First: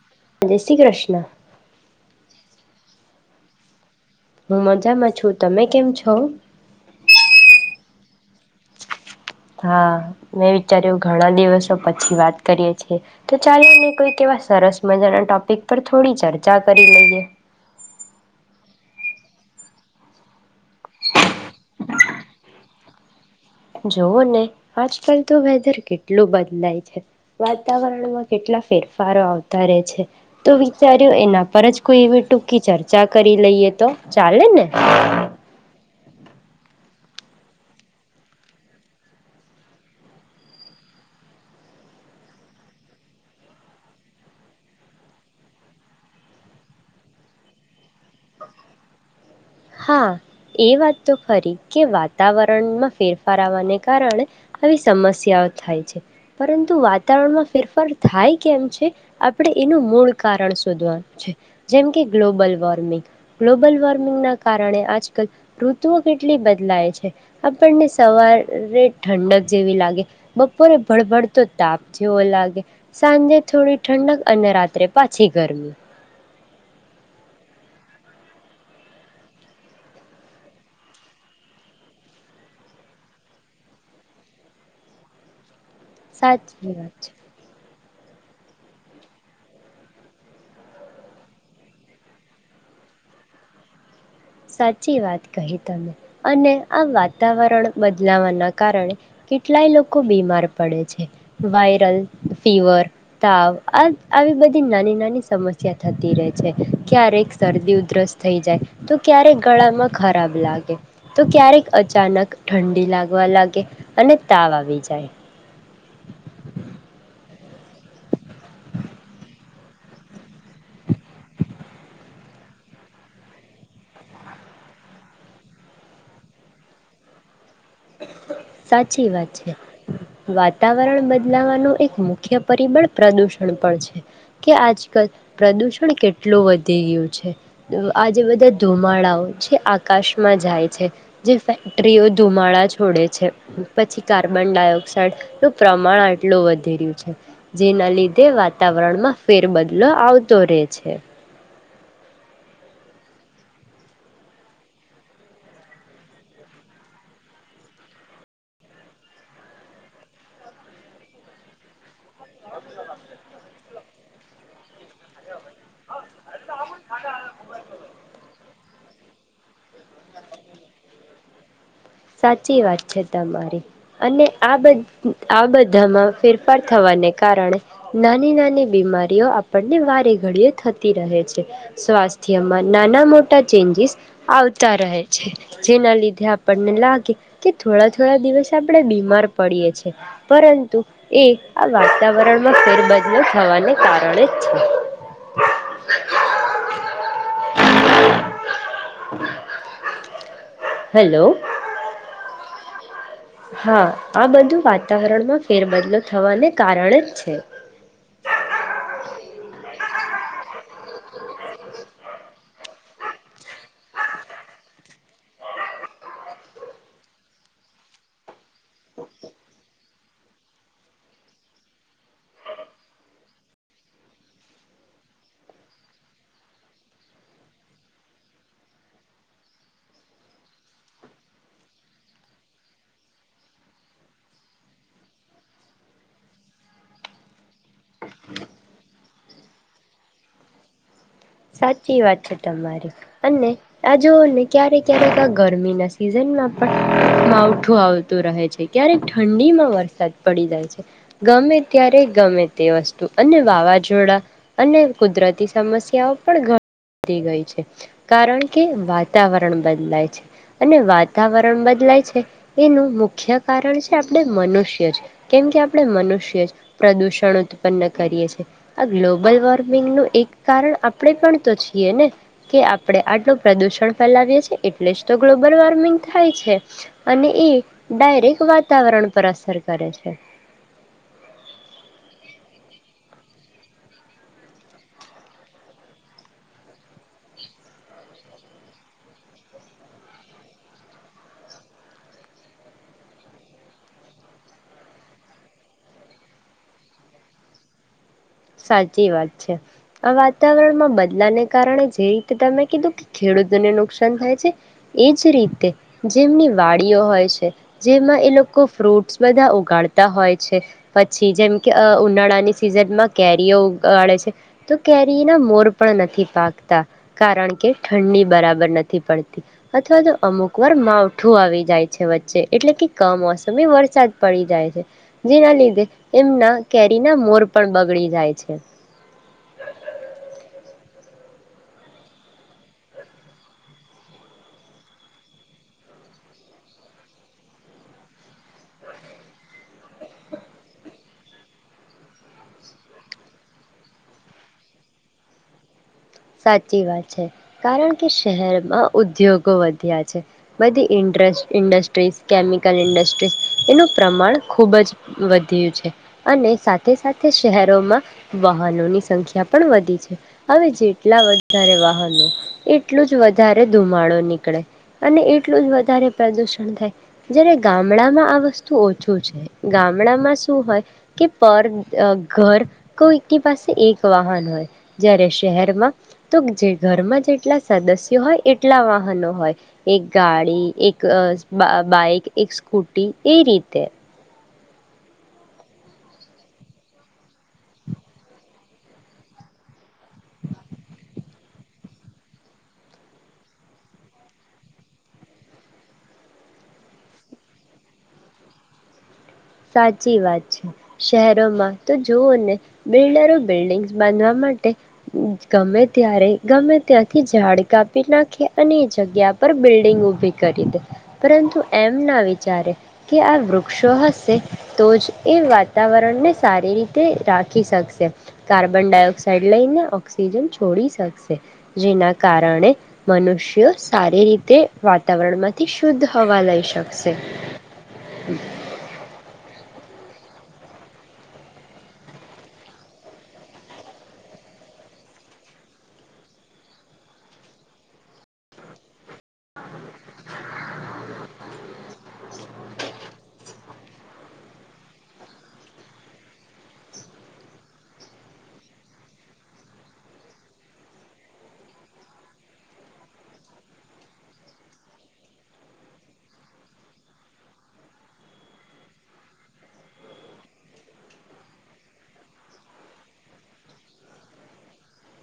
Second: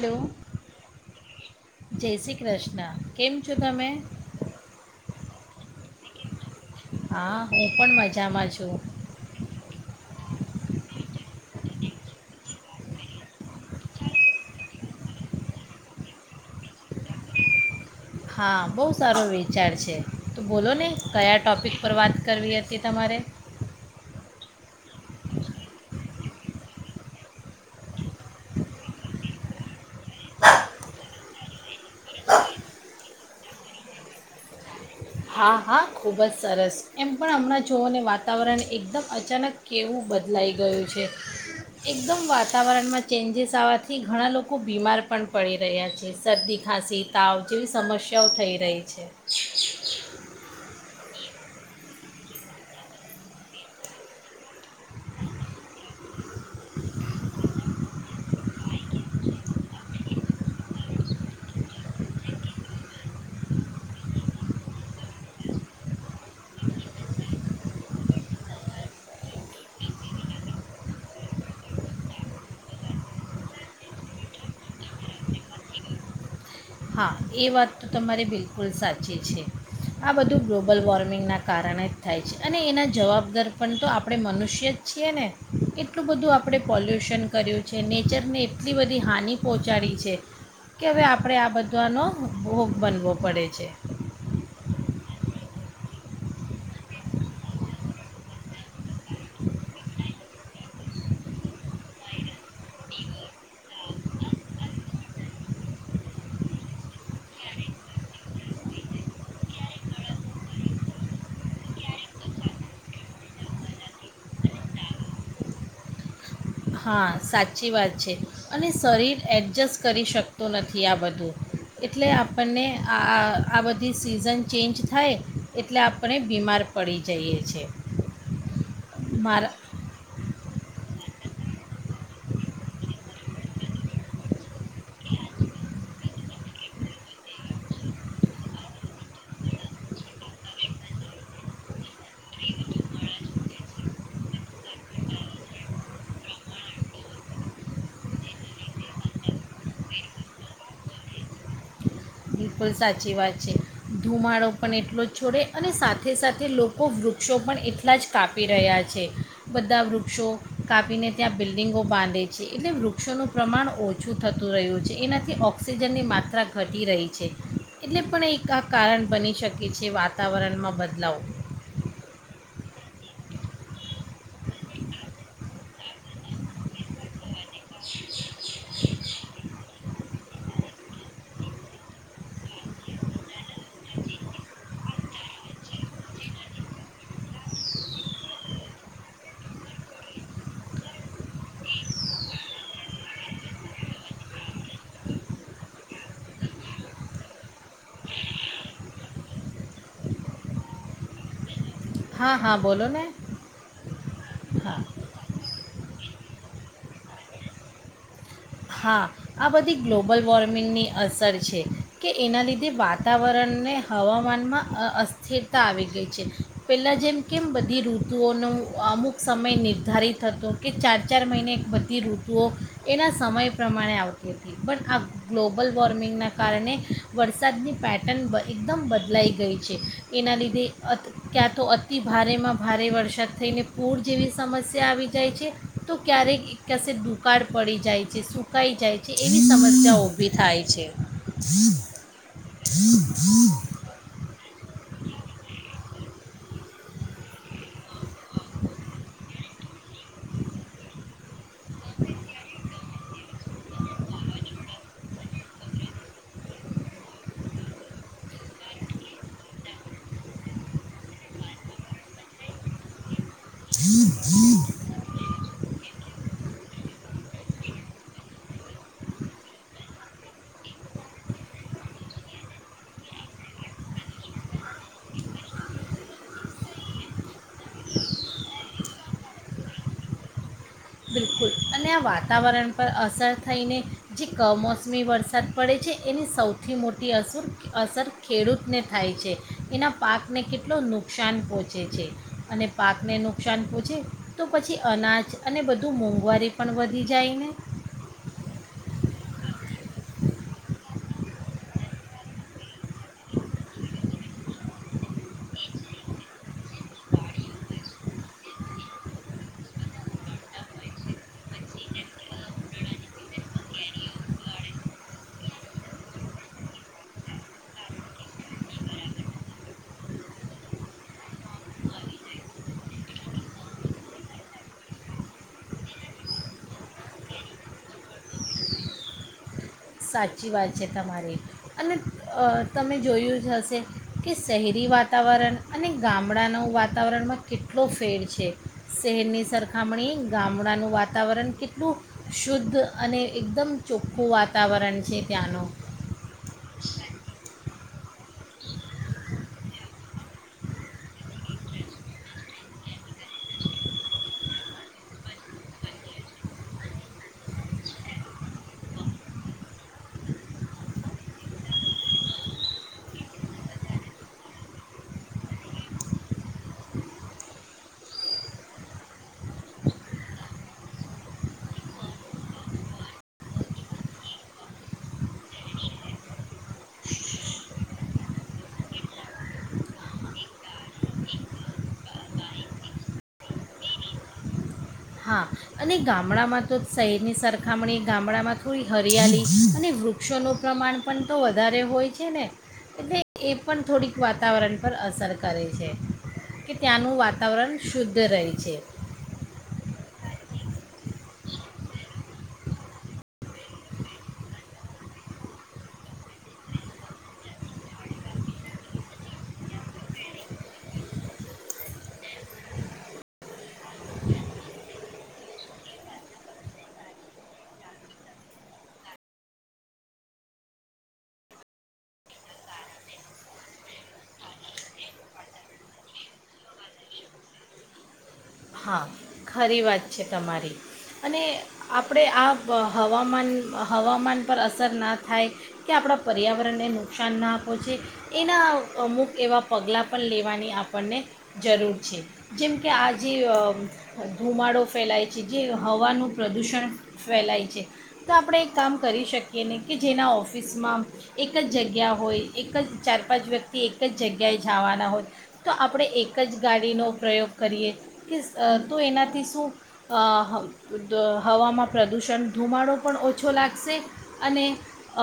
Hello જય શ્રી કૃષ્ણ જય શ્રી કૃષ્ણ કેમ છો તમે હું મજામાં છું તમે કેમ છો હા હું પણ મજામાં છું હા મેં વિચાર્યું ઘણા દિવસો પછી વાત કરીએ છીએ તો ચાલો ને કોઈક એવા સરસ મજાના ટોપિક પર થોડી ચર્ચા કરી લઈએ હા બહુ સારો વિેચાર છે તો બોલો ને કયા ટોપિક પર વાત કરવી હતી તમારે જોવ ને આજકાલ તો વેધર કેટલું બદલાય છે વાતાવરણમાં કેટલા ફેરફારો આવતા રહે છે તો વિચાર્યો એના પર જ કોઈ એવી ટૂંકી ચર્ચા કરી લઈએ તો ચાલે ને હા હા ખૂબ જ સરસ એમ પણ હમણાં જુઓને વાતાવરણ એકદમ અચાનક કેવું બદલાઈ ગયું છે એકદમ વાતાવરણમાં ચેન્જીસ આવવાથી ઘણા લોકો બીમાર પણ પડી રહ્યા છે શરદી ખાંસી તાવ જેવી સમસ્યાઓ થઈ રહી છે હા એ વાત તો ખરી કે વાતાવરણમાં ફેરફાર આવવાને કારણે આવી સમસ્યાઓ થાય છે પરંતુ વાતાવરણમાં ફેરફાર થાય કેમ છે આપણે એનું મૂળ કારણ શોધવાનું છે જેમ કે ગ્લોબલ વોર્મિંગ ગ્લોબલ વોર્મિંગના કારણે આજકાલ ઋતુઓ કેટલી બદલાય છે આપણને સવારે ઠંડક જેવી લાગે બપોરે ભળભડતો તાપ જેવો લાગે સાંજે થોડી ઠંડક અને રાત્રે પાછી ગરમી હા એ વાત તો તમારે બિલકુલ સાચી છે આ બધું ગ્લોબલ વોર્મિંગનાં કારણે જ થાય છે અને એના જવાબદાર પણ તો આપણે મનુષ્ય જ છીએ ને એટલું બધું આપણે સાચી વાત છે પોલ્યુશન કર્યું છે ને નેચરને એટલી બધી હાિ પહોંચાડી છે કે હવે આપણે આ બધા દ્વાનો ભ બનવો પડે છે સાચી વાત કહી તમે અને આ વાતાવરણ બદલાવાના કારણે કેટલાય લોકો બીમાર પડે છે વાયરલ ફીવર તાવ આ આવી બધી નાની નાની સમસ્યા થતી રહે છે ક્યારેક શરદી ઉધરસ થઈ જાય તો ક્યારેક ગળામાં ખરાબ લાગે તો ક્યારેક અચાનક ઠંડી લાગવા લાગે અને તાવ આવી જાય હા સાચી વાત છે અને શરીર એડજસ્ટ કરી શકતું નથી આ બધું એટલે આપણને આ આ બધી સિઝન ચેન્જ થાય એટલે આપણે બીમાર પડી જઈએ છે સાચી વાત છે વાતાવરણ બધું બદલાવાનું એક મુખ્ય પરિબળ પ્રદુષણ પણ છે કે આજકાલ પ્રદુષણ કેટલું વધી ગયું છે આજે બધા ધુમાડાઓ જે આકાશમાં જાય છે જે ફેક્ટરીઓ ધુમાડા છોડે છે પછી કાર્બન ડાયોક્સાઇડ નું પ્રમાણ આટલું વધેર્યું છે જેના લીધે વાતાવરણમાં ફેરબદલો આવતો રહે છે બિલકુલ સાચી વાત છે ધુમાડો પણ એટલો જ છોડે અને સાથે સાથે લોકો વૃક્ષો પણ એટલા જ કાપી રહ્યા છે બધા વૃક્ષો કાપીને ત્યાં બિલ્ડિંગો બાંધે છે એટલે વૃક્ષોનું પ્રમાણ ઓછું થતું રહ્યું છે એનાથી ઓક્સિજનની માત્રા ધટ તી રહી એટલે પણ એક ક કારણ બની શકે છે વાતાવરણમાં બદલાવ સાચી વાત છે તમારી અને આ બ આ બધામાં ફેરફાર થવાને કારણે નાની નાની બીમારીઓ આપણને વારે ઘડીઓ થતી રહે છે સ્વાસ્થ્યમાં નાના મોટા ચેન્જીસ આવતા રહે છે જેના લીધે આપણને લાગે કે થોડા થોડા દિવસ આપણે બીમાર પડીએ છેએ પરંતુ એ આ વાતાવરણમાં ફેરબદલો થવાને કારણે જ છે [inaudible] હેલો હા હા બોલો ને હા આ બધું હા વાતાવરણમાં ફેરબદલો થવાને કારણે જ છે હા આ બધી ગ્લોબલ વોર્મિંગની અસર છે કે એના લીધે વાતાવરણને હવામાનમાં અસ્થિરતા આવી ગઈ છે પહેલાં જેમ કેમ બધી ઋતુઓનું અમુક સમય નિર્ધારિત હતો કે ચાર ચાર મહિને બધી ઋતુઓ એના સમય પ્રમાણે આવતી હતી પણ આ ગ્લોબલ વોર્મિંગના કારણે વરસાદની પેટર્ન એકદમ બદલાઈ ગઈ છે એના લીધે ક્યાં અ ક્યાં તો અતિ ભારેમાં ભારે વરસાદ થઈને પૂર જેવી સમસ્યા આવી જાય છે તો ક્યારેક એક કસે દુકાળ પડી જાય સુકાઈ જાય છે એવી સમસ્યા ઉભી થાય છે સાચી વાત છે તમારી અને આ જોઓને ક્યારે ક્યારેક આ ગરમીના સિઝનમાં પણ માવઠું આવતું રહે છે ક્યારેક ઠંડીમાં વરસાદ પડી જાય છે ગમે ત્યારે ગમે તે વસ્તુ અને વાવાઝોડા અને કુદરતી સમસ્યાઓ પણ વઘી ગઈ છે કારણ કે વાતાવરણ બદલાય છે અને વાતાવરણ બદલાય છે એનું મુખ્ય કારણ છે આપણે મનુષ્ય છે કેમ કે આપ આપણે મનુષ્ય જ પ્રદૂષણ ઉત્પન્ન કરીએ છીએ આ ગ્લોબલ વોર્મિંગનું એક કારણ આપ આપણે પણ તો છીએ ને કે આપણે આટલું પ્રદુષણ ફેલાવીએ છીએ એટલે જ તો ગ્લોબલ વોર્મિંગ થાય છે અને એ ડાયરેક વાતાવરણ પર અસર કરે છે બિલકુલ અને આ વાતાવરણ પર અસર થઈને જે કમોસમી વરસાદ પડે છે એની સૌથી મોટી અસર અસર ખેડૂતને થાય છે એના પાકને કેટલો નુકસાન પહોંચે છે અને પાકને નુકસાન પહોંચે તો પછી અનાજ અને બધું મોંઘવારી પણ વધી જાયને સાચી વાત છે આ વાતાવરણમાં બદલાને કારણે જે રીતે તમે કીધું ખેડૂતોને નુકસાન થાય જે એ જ રીતે જેમની વાડીઓ હોય છે જેમાં એ લોકો ફ્રૂટ્સ બધા ઉગાડતા હોય છે પછી જેમ કે ઉનાળાની સિઝનમાં કેરીઓ ઉગાડે છે તો કેરીના મોર પણ નથી પાકતા કારણ કે ઠંડી બરાબર નથી પડતી અથવા તો અમુક વાર માવઠું આવી જાય છે વચ્ચે એટલે કે કમોસમી વરસાદ પડી જાય છે જેના લીધે એમના કેરીના મોર પણ બગડી જાય જાય છે સાચી વાત છે તમારી અને તમે જોયું જ હશે કે શહેરી વાતાવરણ અને ગામડાનું વાતાવરણમાં કેટલો ફેર છે શહેરની સરખામણી ગામડાનું વાતાવરણ કેટલું શુદ્ધ અને એકદમ ચોખ્ખું વાત વાતાવરણ છે ત્યાં નો સાચી વાત છે કારણ કે શહેરમાં ઉદ્યોગો વધ્યા છે બધી ઇન્ડ ઇન્ડસ્ટ્રીઝ કેમિકલ ઇન્ડસ્ટ્રીઝ એનું પ્રમાણ ખૂબ જ વધ્યું છે અને સાથે સાથે શહેરોમાં વાહનોની સંખ્યા પણ વધી છે હવે જે એટલા વધારે વાહનો એટલું જ વધારે ધુમાડો નીકળે અને એટલું જ વધારે પ્રદૂષણ થાય જ્યારે ગામડામાં આ વસ્તુ ઓછું છે ગામડામાં શું હોય કે પર ઘર કોઈકની પાસે એક વાહન હોય જ્યારે શહેરમાં તો જે ઘરમાં જેટલા સદસ્યો હોય એટલા વાહનો હોય એક ગાડી, એક અ બ બાઈક, એક સ્કૂટી એ રીતે. હા અને ગામડામાં તો શહેરની સરખામણી ગામડામાં થોડી હરિયાળી અને વૃક્ષોનું પ્રમાણ પણ તો વધારે હોય છે ને એટલે એ પણ થોડીક વાતાવરણ પર અસર કરે છે કે ત્યાંનું વાતાવરણ શુદ્ધ રહે છે. સાચી વાત છે. શહેરોમાં તો જોઓ ને બિલ્ડરો બિલ્ડિંગ્સ બાંધવા માટે ગમે ત્યારે ગમે ત્યાંથી ઝાડ કાપી નાખે અને એ જગ્યા પર બિલ્ડિંગ ઊભી કરી દે પરંતુ એમ ના વિચારે કે આ વૃક્ષો હશે હશે તો જ એ વાતાવરણને સારી રીતે રાખી શકશે કાર્બન ડાયોક્સાઇડ લઈને ઓક્સિજન છોડી શકશે જેના કારણે મનુષ્યો સારી રીતે વાતાવરણ માંથી શુદ્ધ હવા લઈ શકશે. હા ખરી વાત છે તમારી અને આપણે આ હવામાન હવામાન પર અસર ના થાય કે આપણા પર્યાવરણને નુકસાન ના પોંહચે એના અમુક એવા પગલાં પણ લેવાની આપણને જરૂર છે જેમ કે આ જે અ ધુમાડો ફેલાય છે જે હવાનું પ્રદૂષણ ફેલાય છે તો આપણે એ કામ કરી શકીએ ને કે જેના ઓફિસમાં એક જ જગ્યા હોય એક જ ચાર પાંચ વ્યક્તિ એક જ જગ્યાએ જવાના હોય તો આપણે એક જ ગાડીનો પ્રયોગ કરીએ કે અ તો એનાથી શું અ હવામાં પ્રદૂષણ ધુમાડો પણ ઓછો લાગશે અને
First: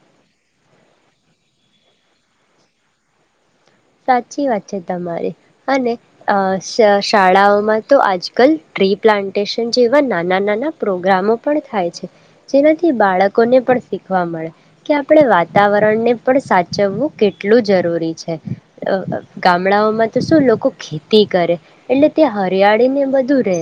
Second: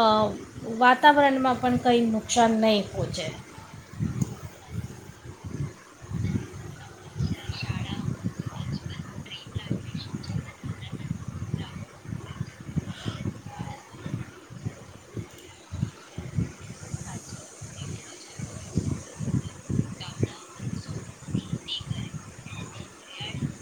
અ વાતાવરણમાં પણ કંઈ નુકસાન નહીં પહોંચે. સાચી વાત છે તમારી અને અ શ શાળાઓમાં તો આજકાલ ટ્રી પ્લાન્ટેશન જેવા નાના-નાના પ્રોગ્રામો પણ થાય છે જેનાથી બાળકોને પણ શીખવા મળે કે આપણે વાતાવરણને પણ સાચવવું કેટલું જરૂરી છે. અ ગામડાઓમાં તો શું લોકો ખેતી કરે એટલે ત્યાં હરિયાળીને બધું રહે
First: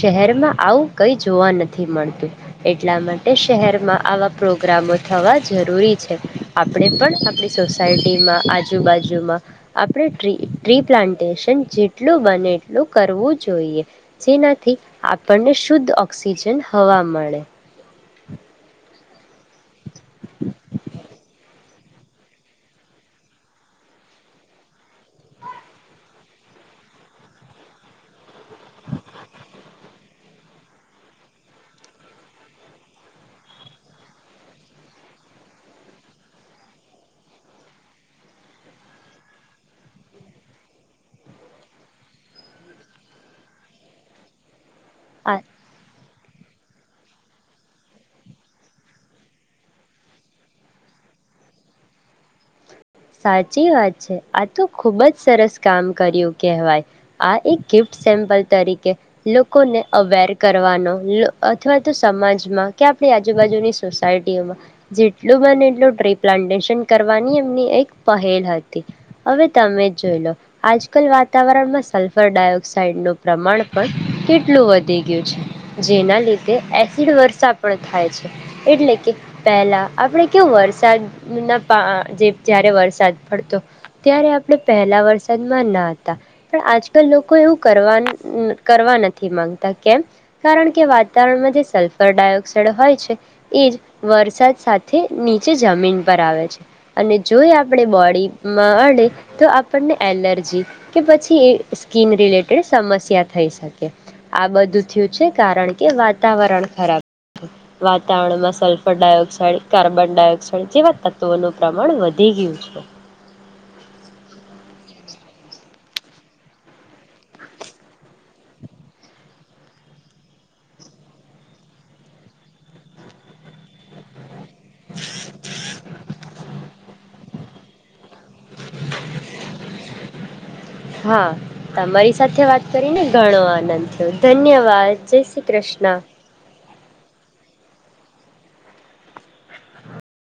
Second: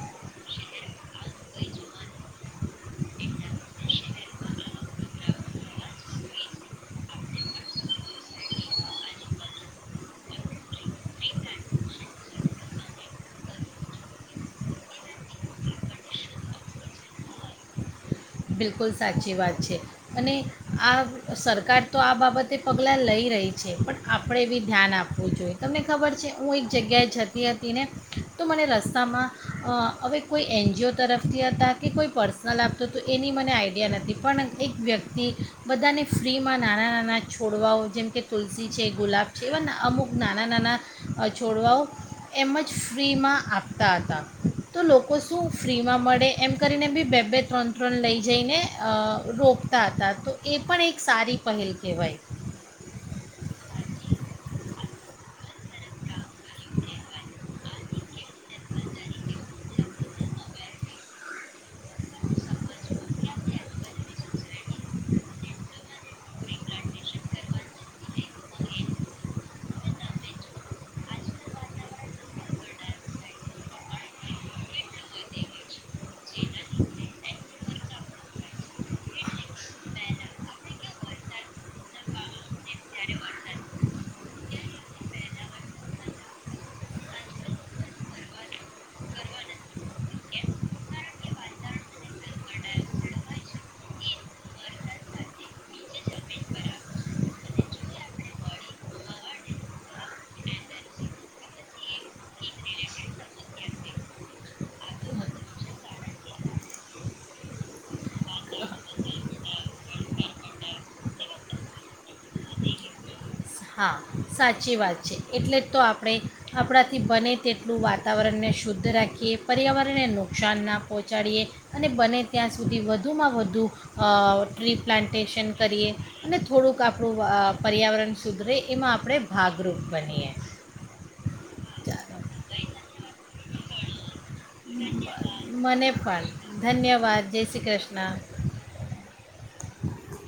શહેરમાં આવું કંઈ જોવા નથી મળતું એટલા માટે શહેરમાં આવા પ્રોગ્રામો થવા જરૂરી છે આપણે પણ આપણી સોસાયટીમાં આજુબાજુમાં આપણે ટ્રી ટ્રી પ્લાન્ટેશન જેટલું બને એટલું કરવું જોઈએ જેનાથી આપણને શુદ્ધ ઓક્સિજન હવા મળે. બિલકુલ સાચી વાત છે અને આ સરકાર તો આ બાબતે પગલાં લઈ રહી છે પણ આપણે એ બી ધ્યાન આપવું જોઈએ. તમને ખબર છે હું એક જગ્યાએ જતી હતી ને તો મને રસ્તામાં અ હવે કોઈ એનજીઓ તરફથી હતા કે કોઈ પર્સનલ આપતો તો એની મને આઈડિયા નથી પણ એક વ્યક્તિ બધાને ફ્રીમાં નાનાં-નાના છોડવાઓ જેમ કે તુલસી છે, ગુલાબ છે એવા અમુક નાના-નાના છોડવાઓ એમજ ફ્રીમાં આપતા હતા. તો લોકો આ શું ફ્રીમાં મળે એમ કરીને બી બે-બે, ત્રણ ત્રણ લઈ જઈને અ રોપતા હતા તો એ પણ એક સારી પહેલ કહેવાય. સાચી વાત છે આ તો ખુબ જ સરસ કામ કર્યું. કહેવાય આ એક ગિફ્ટ સેમપલ તરીકે લોકોને અવેર કરવાનો અથવા તો સમાજમાં કે આપણી આજુબાજુની સોસાયટીઓમાં જેટલું બને એટલું ટ્રી પ્લાન્ટેશન કરવાની એમની એક પહેલ હતી હવે તમે જોઈ લો આજકાલ વાતાવરણમાં સલ્ફર ડાયોક્સાઇડનું પ્રમાણ પણ કેટલું વધી ગયું છે જેના લીધે એસિડ વર્ષા પણ થાય છે એટલે કે પહેલા આપણે કેવું વરસાદના પા જે જ્યારે વરસાદ પડતો ત્યારે આપણે પહેલાં વરસાદમાં નાહતા પણ આજકાલ લોકો એવું કરવા કરવા નથી માગતા કેમ કારણ કે વાતાવરણમાં જે સલ્ફર ડાયોક્સાઇડ હોય છે એ જ વરસાદ સાથે નીચે જમીન પર આવે છે અને જો એ આપણે બોડીમાં અડે તો આપણને એલર્જી કે પછી એ સ્કીન રિલેટેડ સમસ્યા થઈ શકે આ બધું થયું છે કારણ કે વાતાવરણ ખરાબ વાતાવરણમાં સલ્ફર ડાયોક્સાઇડ કાર્બન ડાયોક્સાઇડ જેવા તત્ત્વોનું પ્રમાણ વધે વધી ગીયું છે. હા સાચી વાત છે એટલે જ તો આપણે આપણાથી બને તેટલું વાતાવરણને શુદ્ધ રાખીએ પર્યાવરણને નુકસાન ના પહોંચાડીએ અને બને ત્યાં સુધી વધુમાં વધુ અ ટ્રી પ્લાન્ટેશન કરીએ અને થોડુંક આપણું અ પર્યાાવરણ સુધરે એમાં આપણે ભાગરૂપ બનીએ. હા તમારી ચાલો સાથે વાત કરીને ઘણો આનંદ થ ધન્યવાદ જય શ્રી કૃષ્ણ. વાદ જય શ્રી કૃષ્ણ.